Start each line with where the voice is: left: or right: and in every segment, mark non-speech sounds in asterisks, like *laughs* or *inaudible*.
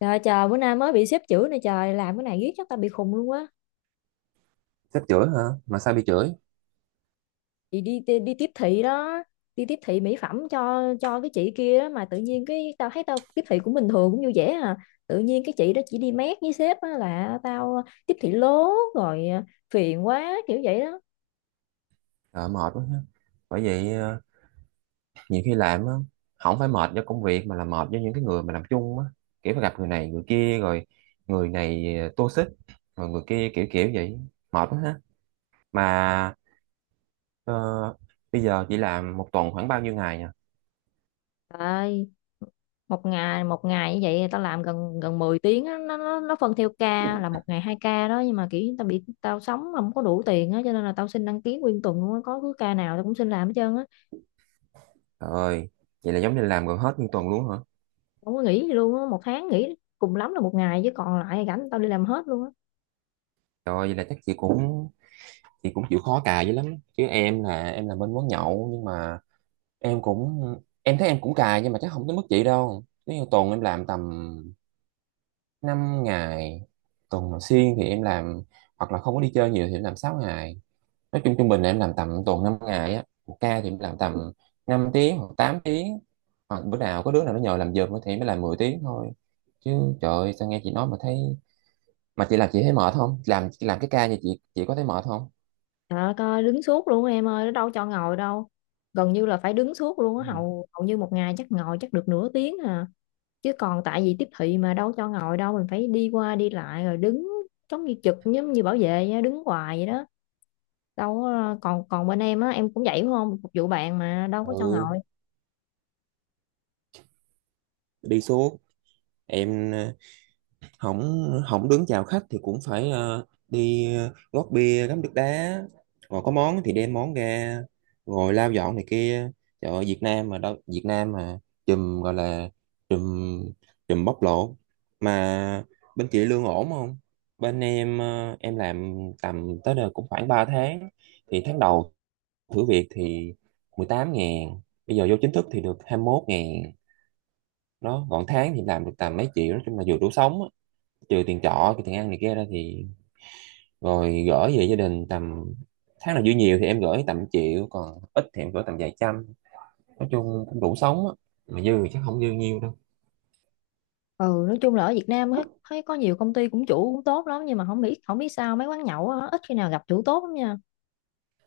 left: Trời trời, bữa nay mới bị xếp chữ này, trời làm cái này riết chắc tao bị khùng luôn á.
right: Sếp chửi hả? Mà sao bị chửi?
left: Chị đi, đi đi tiếp thị đó, đi tiếp thị mỹ phẩm cho cái chị kia đó mà tự nhiên cái tao thấy tao tiếp thị cũng bình thường cũng vui vẻ à. Tự nhiên cái chị đó chỉ đi mét với sếp á là tao tiếp thị lố rồi à, phiền quá kiểu vậy đó.
right: Trời, mệt quá ha. Bởi vậy nhiều khi làm á không phải mệt do công việc mà là mệt do những cái người mà làm chung á, kiểu phải gặp người này người kia rồi. Người này toxic, rồi người kia kiểu kiểu vậy. Mệt quá ha. Mà ờ, bây giờ chị làm một tuần khoảng bao nhiêu ngày nhỉ?
left: Trời, một ngày như vậy tao làm gần gần 10 tiếng á, nó phân theo ca là một ngày hai ca đó, nhưng mà kiểu tao bị tao sống không có đủ tiền á, cho nên là tao xin đăng ký nguyên tuần luôn á, có cứ ca nào tao cũng xin làm hết trơn á.
right: Trời ơi, vậy là giống như làm gần hết nguyên tuần luôn hả?
left: Không có nghỉ gì luôn á, một tháng nghỉ cùng lắm là một ngày, chứ còn lại rảnh tao đi làm hết luôn á.
right: Trời ơi, vậy là chắc chị cũng chịu khó cài dữ lắm. Chứ em là em làm bên quán nhậu nhưng mà em cũng, em thấy em cũng cài nhưng mà chắc không tới mức vậy đâu. Nếu như tuần em làm tầm 5 ngày, tuần mà xuyên thì em làm, hoặc là không có đi chơi nhiều thì em làm 6 ngày. Nói chung trung bình là em làm tầm tuần 5 ngày á, một ca thì em làm tầm 5 tiếng hoặc 8 tiếng, hoặc bữa nào có đứa nào nó nhờ làm giùm thì mới làm 10 tiếng thôi. Chứ trời ơi, sao nghe chị nói mà thấy. Mà chị làm chị thấy mệt không? Làm cái ca như chị có thấy mệt không?
left: Trời ơi, coi đứng suốt luôn á em ơi, nó đâu cho ngồi đâu, gần như là phải đứng suốt luôn á, hầu hầu như một ngày chắc ngồi chắc được nửa tiếng à, chứ còn tại vì tiếp thị mà đâu cho ngồi đâu, mình phải đi qua đi lại rồi đứng, giống như trực giống như bảo vệ á, đứng hoài vậy đó. Đâu có- còn còn bên em á, em cũng vậy đúng không, phục vụ bạn mà đâu có cho
right: Ừ,
left: ngồi.
right: đi suốt. Em không, không đứng chào khách thì cũng phải đi, gót bia, ngắm nước đá, rồi có món thì đem món ra, rồi lau dọn này kia. Trời ơi, Việt Nam mà đâu, Việt Nam mà chùm, gọi là chùm, chùm bóc lột. Mà bên chị lương ổn không? Bên em em làm tầm tới đây cũng khoảng 3 tháng, thì tháng đầu thử việc thì 18 ngàn, bây giờ vô chính thức thì được 21 ngàn đó. Còn tháng thì làm được tầm mấy triệu, nói chung là vừa đủ sống á, trừ tiền trọ tiền ăn này kia ra, thì rồi gửi về gia đình tầm, tháng nào dư nhiều thì em gửi tầm triệu, còn ít thì em gửi tầm vài trăm. Nói chung cũng đủ sống á, mà dư thì chắc không dư nhiều đâu.
left: Ừ, nói chung là ở Việt Nam á, thấy có nhiều công ty cũng chủ cũng tốt lắm, nhưng mà không biết sao mấy quán nhậu á, ít khi nào gặp chủ tốt lắm nha.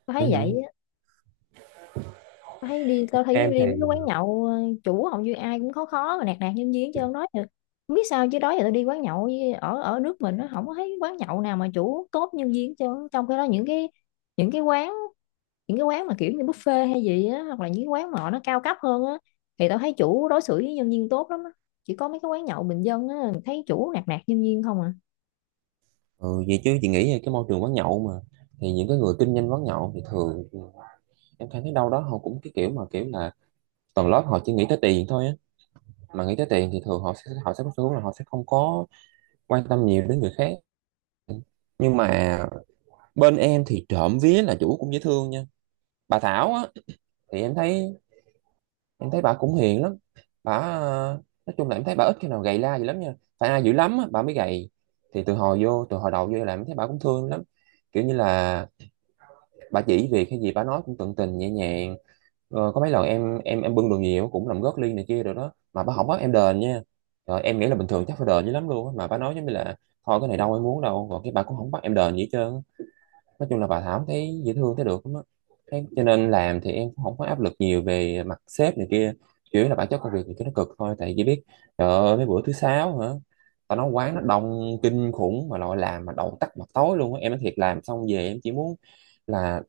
left: Tao
right: Ừ,
left: thấy vậy
right: hử.
left: á. Tao thấy đi, tao thấy
right: Em
left: đi mấy cái
right: thì
left: quán nhậu chủ hầu như ai cũng khó, khó mà nạt nạt nhân viên chứ không nói được. Không biết sao chứ đó giờ tao đi quán nhậu với- ở ở nước mình nó không có thấy quán nhậu nào mà chủ tốt nhân viên, chứ trong cái đó những cái, những cái quán những cái quán mà kiểu như buffet hay gì á, hoặc là những quán mà họ nó cao cấp hơn á, thì tao thấy chủ đối xử với nhân viên tốt lắm á. Chỉ có mấy cái quán nhậu bình dân á, thấy chủ nạt nạt nhân viên không à.
right: ừ, vậy chứ chị nghĩ là cái môi trường quán nhậu mà thì những cái người kinh doanh quán nhậu thì thường, em thấy đâu đó họ cũng cái kiểu mà kiểu là tầng lớp họ chỉ nghĩ tới tiền thôi á. Mà nghĩ tới tiền thì thường họ sẽ có xu hướng là họ sẽ không có quan tâm nhiều đến người khác. Nhưng mà bên em thì trộm vía là chủ cũng dễ thương nha. Bà Thảo á, thì em thấy, em thấy bà cũng hiền lắm. Bà nói chung là em thấy bà ít khi nào gầy la gì lắm nha, phải ai dữ lắm á bà mới gầy. Thì từ hồi vô, từ hồi đầu vô là em thấy bà cũng thương lắm, kiểu như là bà chỉ việc hay gì bà nói cũng tận tình nhẹ nhàng. Có mấy lần em bưng đồ nhiều cũng làm gót ly này kia rồi đó mà bà không bắt em đền nha. Rồi em nghĩ là bình thường chắc phải đền dữ lắm luôn á, mà bà nói giống như là thôi cái này đâu em muốn đâu, rồi cái bà cũng không bắt em đền gì hết trơn á. Nói chung là bà Thảo thấy dễ thương, thấy được lắm á. Thế cho nên làm thì em cũng không có áp lực nhiều về mặt sếp này kia, chủ yếu là bản chất công việc thì cái nó cực thôi. Tại chỉ biết trời ơi mấy bữa thứ sáu hả, tao nói quán nó đông kinh khủng mà loại làm mà đầu tắt mặt tối luôn á. Em nói thiệt, làm xong về em chỉ muốn là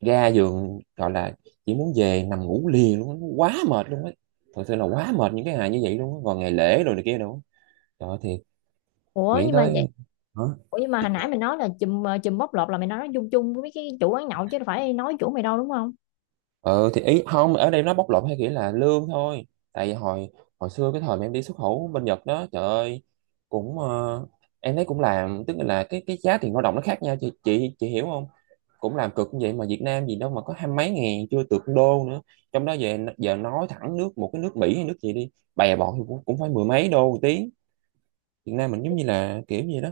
right: ra giường, gọi là chỉ muốn về nằm ngủ liền luôn á. Nó quá mệt luôn á, thật sự là quá mệt những cái ngày như vậy luôn á. Còn ngày lễ rồi này kia đâu, trời ơi thiệt,
left: Ủa
right: nghĩ
left: nhưng mà vậy,
right: tới.
left: ủa nhưng mà hồi nãy mày nói là chùm chùm bóc lột, là mày nói chung chung với mấy cái chủ quán nhậu chứ đâu phải nói chủ mày đâu đúng không.
right: Ừ thì ý không ở đây nó bóc lột theo nghĩa là lương thôi. Tại vì hồi hồi xưa cái thời mà em đi xuất khẩu bên Nhật đó, trời ơi, cũng em thấy cũng làm, tức là cái giá tiền lao động nó khác nhau, chị hiểu không? Cũng làm cực như vậy mà Việt Nam gì đâu mà có hai mấy ngàn, chưa được con đô nữa. Trong đó về giờ nói thẳng nước, một cái nước Mỹ hay nước gì đi, bè bọn thì cũng, cũng phải mười mấy đô một tiếng. Việt Nam mình giống như là kiểu gì đó.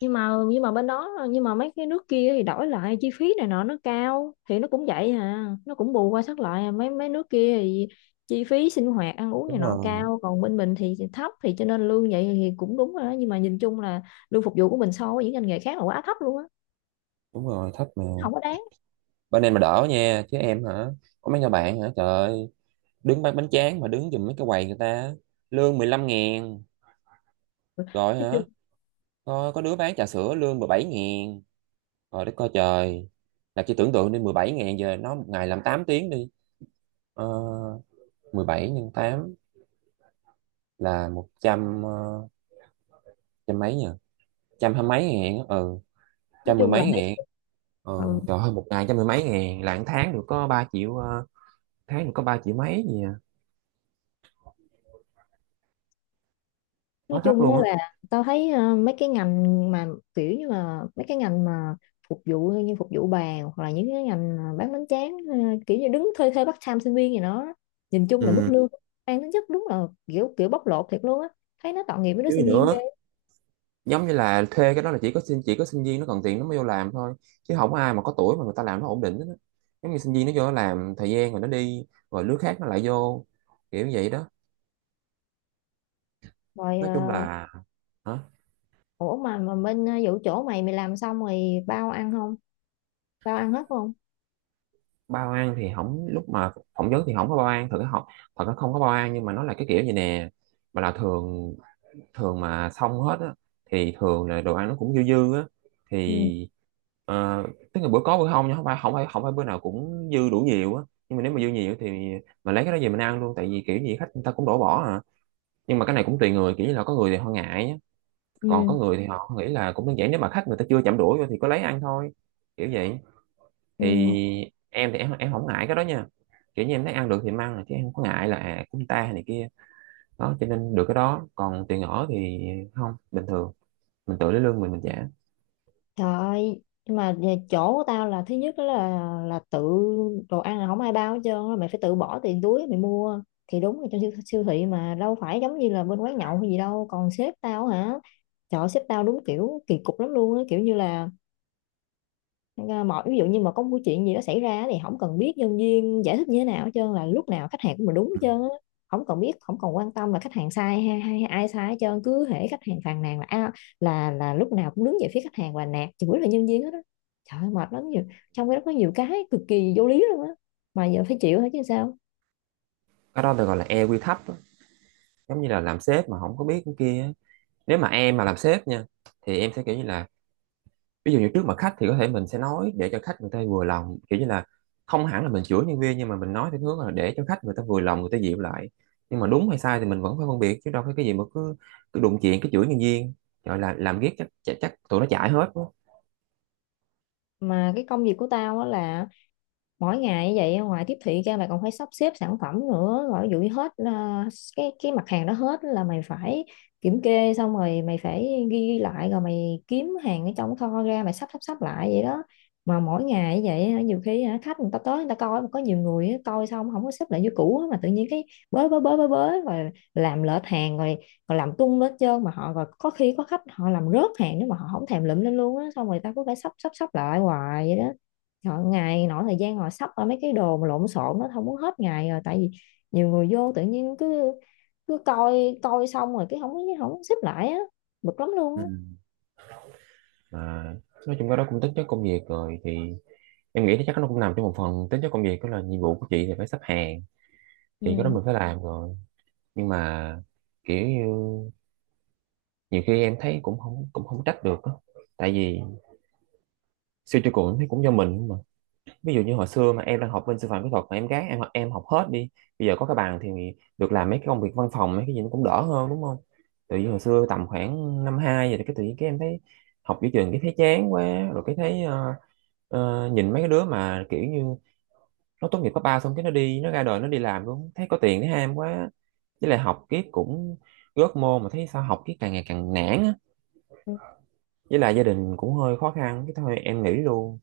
left: Nhưng mà bên đó, nhưng mà mấy cái nước kia thì đổi lại chi phí này nọ nó cao thì nó cũng vậy à, nó cũng bù qua sát lại à. Mấy mấy nước kia thì chi phí sinh hoạt ăn uống này
right: Đúng
left: nọ
right: rồi.
left: cao, còn bên mình thì thấp, thì cho nên lương vậy thì cũng đúng rồi đó, nhưng mà nhìn chung là lương phục vụ của mình so với những ngành nghề khác là quá thấp luôn á,
right: Đúng rồi, thấp mà.
left: không có đáng.
right: Bên em mà đỡ nha, chứ em hả, có mấy người bạn hả, trời ơi, đứng bán bánh tráng mà đứng giùm mấy cái quầy người ta lương 15 ngàn. Rồi
left: nói chung
right: hả, có đứa bán trà sữa lương 17 ngàn. Rồi đất coi trời, là chỉ tưởng tượng đi, 17 ngàn giờ nó một ngày làm 8 tiếng đi, ờ, 17 nhân 8 là 100 trăm mấy nhỉ, trăm hai mấy ngàn á, ừ,
left: nói
right: trăm mười
left: chung là
right: mấy
left: mấy
right: ngàn. Ừ.
left: Ừ.
right: Trời ơi, một ngày trăm mười mấy ngàn là một tháng được có 3 triệu tháng được có 3 triệu mấy gì à,
left: Nói
right: quá thấp
left: chung
right: luôn
left: á
right: á.
left: là tao thấy mấy cái ngành mà kiểu như là mấy cái ngành mà phục vụ, như phục vụ bàn, hoặc là những cái ngành mà bán bánh tráng kiểu như đứng thuê, part time sinh viên gì đó, nhìn chung là mức
right: Ừ,
left: lương mang tính chất đúng là kiểu kiểu bóc lột thiệt luôn á, thấy nó tội nghiệp với đứa
right: chứ gì
left: sinh viên ghê.
right: nữa. Giống như là thuê cái đó là chỉ có sinh, chỉ có sinh viên nó cần tiền nó mới vô làm thôi, chứ không có ai mà có tuổi mà người ta làm nó ổn định hết á. Giống như sinh viên nó vô nó làm thời gian rồi nó đi, rồi lứa khác nó lại vô, kiểu vậy đó.
left: Rồi
right: Nói chung là, hả?
left: ủa mà bên vụ chỗ mày, làm xong rồi bao ăn không, bao ăn hết không?
right: Bao ăn thì không, lúc mà phỏng vấn thì không có bao ăn thật không, thật nó không có bao ăn. Nhưng mà nó là cái kiểu gì nè, mà là thường, thường mà xong hết á, thì thường là đồ ăn nó cũng dư dư á,
left: Ừ.
right: thì ờ, tức là bữa có bữa không nha, không phải bữa nào cũng dư đủ nhiều á. Nhưng mà nếu mà dư nhiều thì mình lấy cái đó về mình ăn luôn, tại vì kiểu gì khách người ta cũng đổ bỏ à. Nhưng mà cái này cũng tùy người, kiểu như là có người thì họ ngại á, còn có
left: Ừ.
right: người thì họ nghĩ là cũng đơn giản, nếu mà khách người ta chưa chạm đũa vô thì có lấy ăn thôi, kiểu vậy. Thì
left: Ừ.
right: em thì em không ngại cái đó nha, kiểu như em thấy ăn được thì em ăn chứ em không có ngại là à, cúng ta này kia đó. Cho nên được cái đó, còn tiền ở thì không, bình thường mình tự lấy lương mình trả.
left: Trời ơi, nhưng mà về chỗ của tao là thứ nhất đó là tự, đồ ăn là không ai bao hết trơn á, mày phải tự bỏ tiền túi mày mua, thì đúng là trong siêu thị mà đâu phải giống như là bên quán nhậu hay gì đâu. Còn sếp tao hả, trời ơi, sếp tao đúng kiểu kỳ cục lắm luôn á, kiểu như là nên mọi ví dụ như mà có một chuyện gì đó xảy ra thì không cần biết nhân viên giải thích như thế nào hết trơn, là lúc nào khách hàng cũng là đúng hết
right: Ừ.
left: trơn á. Không cần biết không cần quan tâm là khách hàng sai hay, hay ai sai hết trơn, cứ hễ khách hàng phàn nàn là à, là lúc nào cũng đứng về phía khách hàng và nạt chửi là nhân viên hết á. Trời ơi, mệt lắm nhiều, trong cái đó có nhiều cái cực kỳ vô lý luôn á, mà giờ phải chịu hết chứ sao.
right: Cái đó được gọi là e quy thấp á, giống như là làm sếp mà không có biết cái kia á. Nếu mà em mà làm sếp nha thì em sẽ kiểu như là ví dụ như trước mặt khách thì có thể mình sẽ nói để cho khách người ta vừa lòng, kiểu như là không hẳn là mình chửi nhân viên nhưng mà mình nói theo hướng là để cho khách người ta vừa lòng, người ta dịu lại. Nhưng mà đúng hay sai thì mình vẫn phải phân biệt, chứ đâu phải cái gì mà cứ cứ đụng chuyện cái chửi nhân viên, gọi là làm ghét chắc, chắc tụi nó chảy hết quá.
left: Mà cái công việc của tao á là mỗi ngày như vậy ngoài tiếp thị ra mày còn phải sắp xếp sản phẩm nữa, rồi ví dụ như hết à, cái mặt hàng đó hết là mày phải kiểm kê xong rồi mày phải ghi lại, rồi mày kiếm hàng ở trong kho ra mày sắp sắp sắp lại vậy đó. Mà mỗi ngày như vậy hả, nhiều khi hả, khách người ta tới người ta coi mà có nhiều người á, coi xong không có xếp lại như cũ á, mà tự nhiên cái bới bới bới bới bới rồi làm lệch hàng rồi, còn làm tung lên trơn, mà họ rồi có khi có khách họ làm rớt hàng, nếu mà họ không thèm lụm lên luôn á, xong rồi ta cứ phải sắp sắp sắp lại hoài vậy đó. Họ ngày nọ thời gian ngồi sắp ra mấy cái đồ mà lộn xộn nó không muốn hết ngày rồi, tại vì nhiều người vô tự nhiên cứ cứ coi, coi xong rồi cái không không xếp lại á, bực lắm luôn
right: Ừ.
left: á.
right: mà nói chung cái đó cũng tính chất công việc rồi, thì em nghĩ chắc nó cũng nằm trong một phần tính chất công việc. Đó là nhiệm vụ của chị thì phải xếp hàng, thì cái đó
left: Ừ.
right: mình phải làm rồi. Nhưng mà kiểu như nhiều khi em thấy cũng không trách được á. Tại vì siêu tiêu cự thấy cũng do mình không mà. Ví dụ như hồi xưa mà em đang học bên sư phạm kỹ thuật mà em gác em học hết đi, bây giờ có cái bàn thì được làm mấy cái công việc văn phòng mấy cái gì nó cũng đỡ hơn, đúng không? Tự nhiên hồi xưa tầm khoảng năm hai vậy thì cái tự nhiên cái em thấy học giữa trường cái thấy chán quá. Rồi cái thấy nhìn mấy cái đứa mà kiểu như nó tốt nghiệp cấp ba xong cái nó đi nó ra đời nó đi làm luôn thấy có tiền thấy ham quá. Với lại học kiếp cũng gớt môn mà thấy sao học kiếp càng ngày càng nản á. Với lại gia đình cũng hơi khó khăn cái thôi em nghỉ luôn.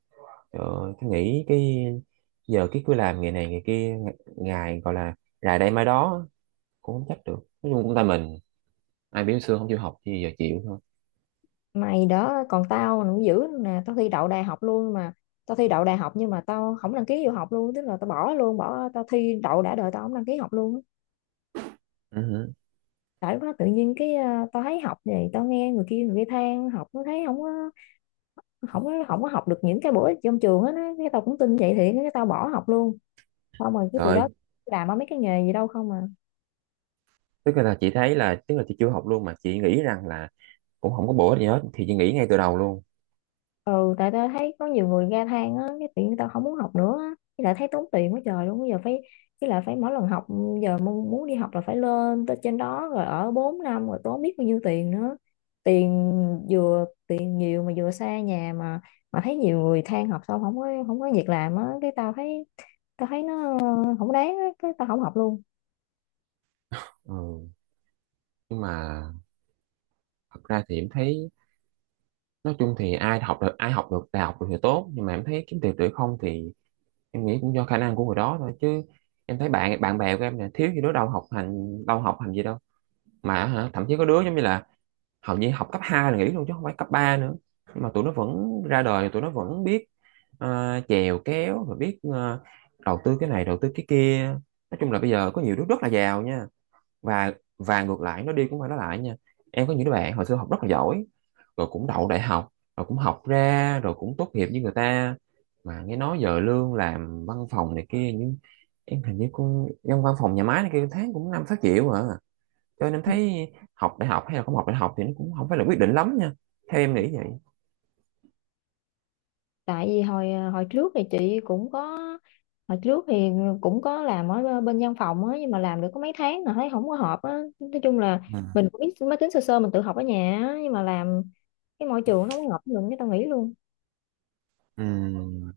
right: Trời, tôi nghĩ cái giờ cái cứ làm ngày này ngày kia, ngày gọi là rày đây mai đó cũng không chắc được. Nói chung cũng tại mình, ai biểu xưa không chịu học thì giờ chịu thôi.
left: Mày đó, còn tao nó dữ nè, tao thi đậu đại học luôn mà, tao thi đậu đại học nhưng mà tao không đăng ký vô học luôn, tức là tao bỏ luôn, bỏ, tao thi đậu đã đời tao không đăng ký học luôn á.
right: Ừ. Hử.
left: Tại lúc đó tự nhiên cái tao thấy học này, tao nghe người kia than học nó thấy không có, không có học được những cái bổ ích trong trường á, cái tao cũng tin vậy thì cái tao bỏ học luôn, xong rồi cái từ
right: Rồi.
left: đó làm ở mấy cái nghề gì đâu không à.
right: Tức là chị thấy là, tức là chị chưa học luôn mà chị nghĩ rằng là cũng không có bổ ích gì hết thì chị nghĩ ngay từ đầu luôn.
left: Ừ, tại tao thấy có nhiều người ga than á, cái tự nhiên tao không muốn học nữa á, với lại thấy tốn tiền quá trời luôn bây giờ phải, với lại phải mỗi lần học, giờ muốn đi học là phải lên tới trên đó rồi ở 4 năm rồi tốn biết bao nhiêu tiền nữa, tiền, vừa tiền nhiều mà vừa xa nhà mà thấy nhiều người than học xong không có, không có việc làm á, cái tao thấy, tao thấy nó không đáng á, cái tao không học luôn.
right: Ừ. Nhưng mà thật ra thì em thấy nói chung thì ai học được đại học được thì tốt, nhưng mà em thấy kiếm tiền được không thì em nghĩ cũng do khả năng của người đó thôi chứ. Em thấy bạn bạn bè của em nè thiếu gì đó, đâu học hành gì đâu, mà hả, thậm chí có đứa giống như là hầu như học cấp 2 là nghỉ luôn chứ không phải cấp 3 nữa. Nhưng mà tụi nó vẫn ra đời, tụi nó vẫn biết chèo kéo và biết đầu tư cái này đầu tư cái kia. Nói chung là bây giờ có nhiều đứa rất là giàu nha. Và và ngược lại nó đi cũng phải nó lại nha. Em có những đứa bạn hồi xưa học rất là giỏi, rồi cũng đậu đại học, rồi cũng học ra rồi cũng tốt nghiệp với người ta, mà nghe nói giờ lương làm văn phòng này kia, nhưng em hình như con trong văn phòng nhà máy này kia tháng cũng 5-6 triệu à. Cho nên em thấy học đại học hay là không học đại học thì nó cũng không phải là quyết định lắm nha, theo em nghĩ vậy.
left: Tại vì hồi hồi trước thì chị cũng có, hồi trước thì cũng có làm ở bên văn phòng á, nhưng mà làm được có mấy tháng rồi thấy không có hợp á, nói chung là
right: Ừ.
left: mình cũng biết máy tính sơ sơ, mình tự học ở nhà á, nhưng mà làm cái môi trường nó không hợp với mình, cái tao nghỉ luôn.
right: Ừ.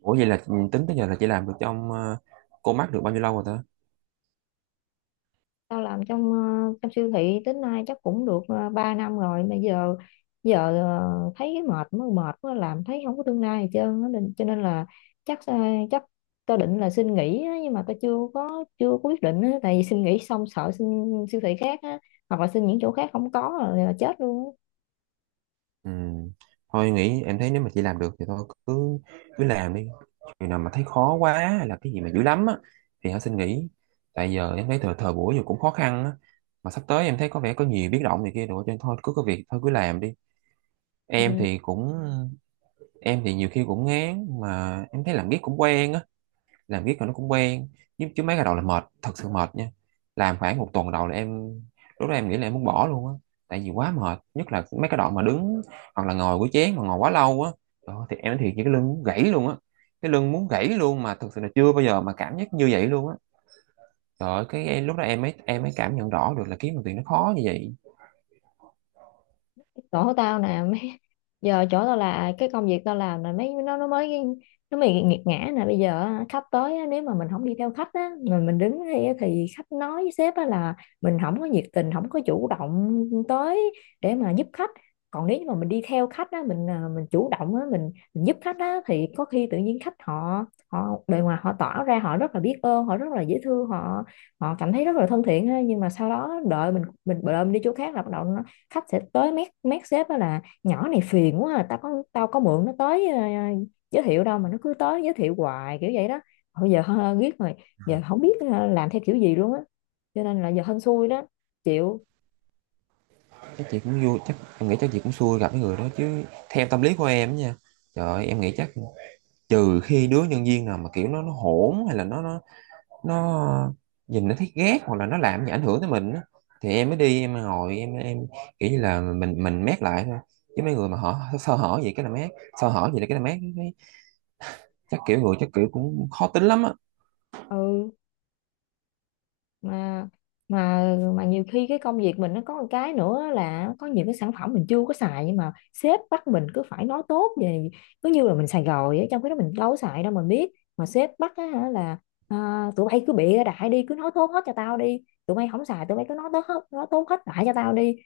right: Ủa vậy là tính tới giờ là chị làm được trong cô mắc được bao nhiêu lâu rồi ta?
left: Tao làm trong trong siêu thị tới nay chắc cũng được 3 năm rồi, mà giờ giờ thấy cái mệt, mới mệt mới làm thấy không có tương lai gì trơn á. Nên- cho nên là chắc chắc tao định là xin nghỉ á, nhưng mà tao chưa có quyết định á, tại vì xin nghỉ xong sợ xin siêu thị khác á, hoặc là xin những chỗ khác không có rồi là chết luôn á.
right: Ừ. Thôi nghĩ em thấy nếu mà chị làm được thì thôi cứ cứ làm đi. Chừng nào mà thấy khó quá hay là cái gì mà dữ lắm á thì hãy xin nghỉ. Tại giờ em thấy thời thời buổi giờ cũng khó khăn á, mà sắp tới em thấy có vẻ có nhiều biến động này kia rồi, cho nên thôi cứ có việc thôi cứ làm đi. em
left: Ừ.
right: thì cũng em thì nhiều khi cũng ngán mà em thấy làm biết cũng quen á, làm riết rồi nó cũng quen. Chứ mấy cái đầu là mệt, thật sự mệt nha. Làm khoảng một tuần đầu là em, lúc đó em nghĩ là em muốn bỏ luôn á, tại vì quá mệt, nhất là mấy cái đoạn mà đứng hoặc là ngồi của chén mà ngồi quá lâu á. Đó, thì em nói thiệt với cái lưng muốn gãy luôn á, cái lưng muốn gãy luôn, mà thực sự là chưa bao giờ mà cảm giác như vậy luôn á. Trời ơi, lúc đó em mới cảm nhận rõ được là kiếm đồng tiền nó khó như vậy.
left: Chỗ tao nè mấy, giờ chỗ tao là cái công việc tao làm là mấy nó mới nghiệt ngã nè, bây giờ á, khách tới á, nếu mà mình không đi theo khách á mà mình đứng đây á, thì khách nói với sếp á là mình không có nhiệt tình không có chủ động tới để mà giúp khách, còn nếu như mà mình đi theo khách á, mình à, mình chủ động á, mình giúp khách á, thì có khi tự nhiên khách họ, họ bề ngoài họ tỏ ra họ rất là biết ơn, họ rất là dễ thương, họ họ cảm thấy rất là thân thiện ha, nhưng mà sau đó đợi mình đợi mình đi chỗ khác là bắt đầu nó, khách sẽ tới mét mét sếp đó là nhỏ này phiền quá à, tao có mượn nó tới giới thiệu đâu mà nó cứ tới giới thiệu hoài kiểu vậy đó. Bây giờ *laughs* hơ, biết rồi, giờ không biết làm theo kiểu gì luôn á, cho nên là giờ hên xui đó, chịu.
right: Chắc em nghĩ chắc chị cũng xui gặp cái người đó chứ, theo tâm lý của em nha. Trời ơi, em nghĩ chắc trừ khi đứa nhân viên nào mà kiểu nó hỗn, hay là nó nhìn nó thấy ghét, hoặc là nó làm gì ảnh hưởng tới mình á, thì em mới đi em ngồi em kiểu như là mình mét lại thôi. Chứ mấy người mà họ sơ hở gì cái là mét, sơ hở gì là cái là mét cái, chắc kiểu cũng khó tính lắm á.
left: Ừ. Mà mà nhiều khi cái công việc mình nó có một cái nữa là có những cái sản phẩm mình chưa có xài, nhưng mà sếp bắt mình cứ phải nói tốt về, cứ như là mình xài rồi á, trong khi đó mình đâu có xài đâu mình biết. Mà sếp bắt á, hả là à, tụi bay cứ bịa đại đi, cứ nói tốt hết cho tao đi, tụi bay không xài tụi bay cứ nói tốt hết, nói tốt hết đại cho tao đi.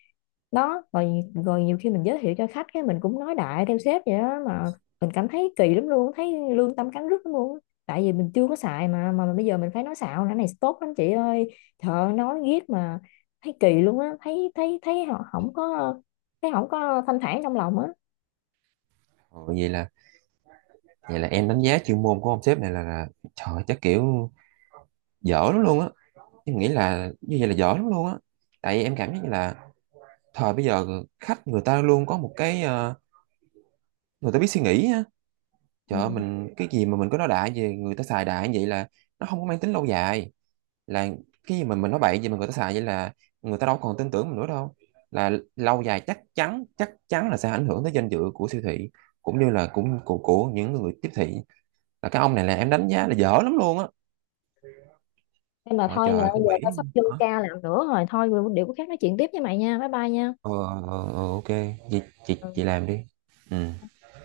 left: Đó rồi, rồi nhiều khi mình giới thiệu cho khách cái mình cũng nói đại theo sếp vậy đó mà, mình cảm thấy kỳ lắm luôn, thấy lương tâm cắn rứt lắm luôn á. Tại vì mình chưa có xài mà bây giờ mình phải nói xạo nữa này, tốt lắm chị ơi. Trời ơi, nói riết mà thấy kỳ luôn á, thấy thấy thấy họ không có, thấy không có thanh thản trong lòng á.
right: Ừ, vậy là em đánh giá chuyên môn của ông sếp này là, trời ơi, chắc kiểu dở lắm luôn á, em nghĩ là như vậy là dở lắm luôn á. Tại vì em cảm giác như là thời bây giờ khách người ta luôn có một cái, người ta biết suy nghĩ á.
left: Ừ.
right: Trời ơi, mình cái gì mà mình cứ nói đại về người ta xài đại như vậy là nó không có mang tính lâu dài, là cái gì mà mình nói bậy gì mà người ta xài vậy là người ta đâu còn tin tưởng mình nữa đâu. Là lâu dài chắc chắn là sẽ ảnh hưởng tới danh dự của siêu thị, cũng như là cũng của những người tiếp thị. Là cái ông này là em đánh giá là dở lắm luôn á.
left: Em mà
right: Trời
left: thôi mày
right: trời
left: ơi,
right: không
left: giờ tao
right: nghĩ.
left: sắp vô
right: Hả?
left: ca làm nữa rồi, thôi điều có khác nói chuyện tiếp với mày nha. Bye bye nha.
right: Ờ, ờ, ờ, ok. chị chị
left: Ừ.
right: chị làm đi. Ừ.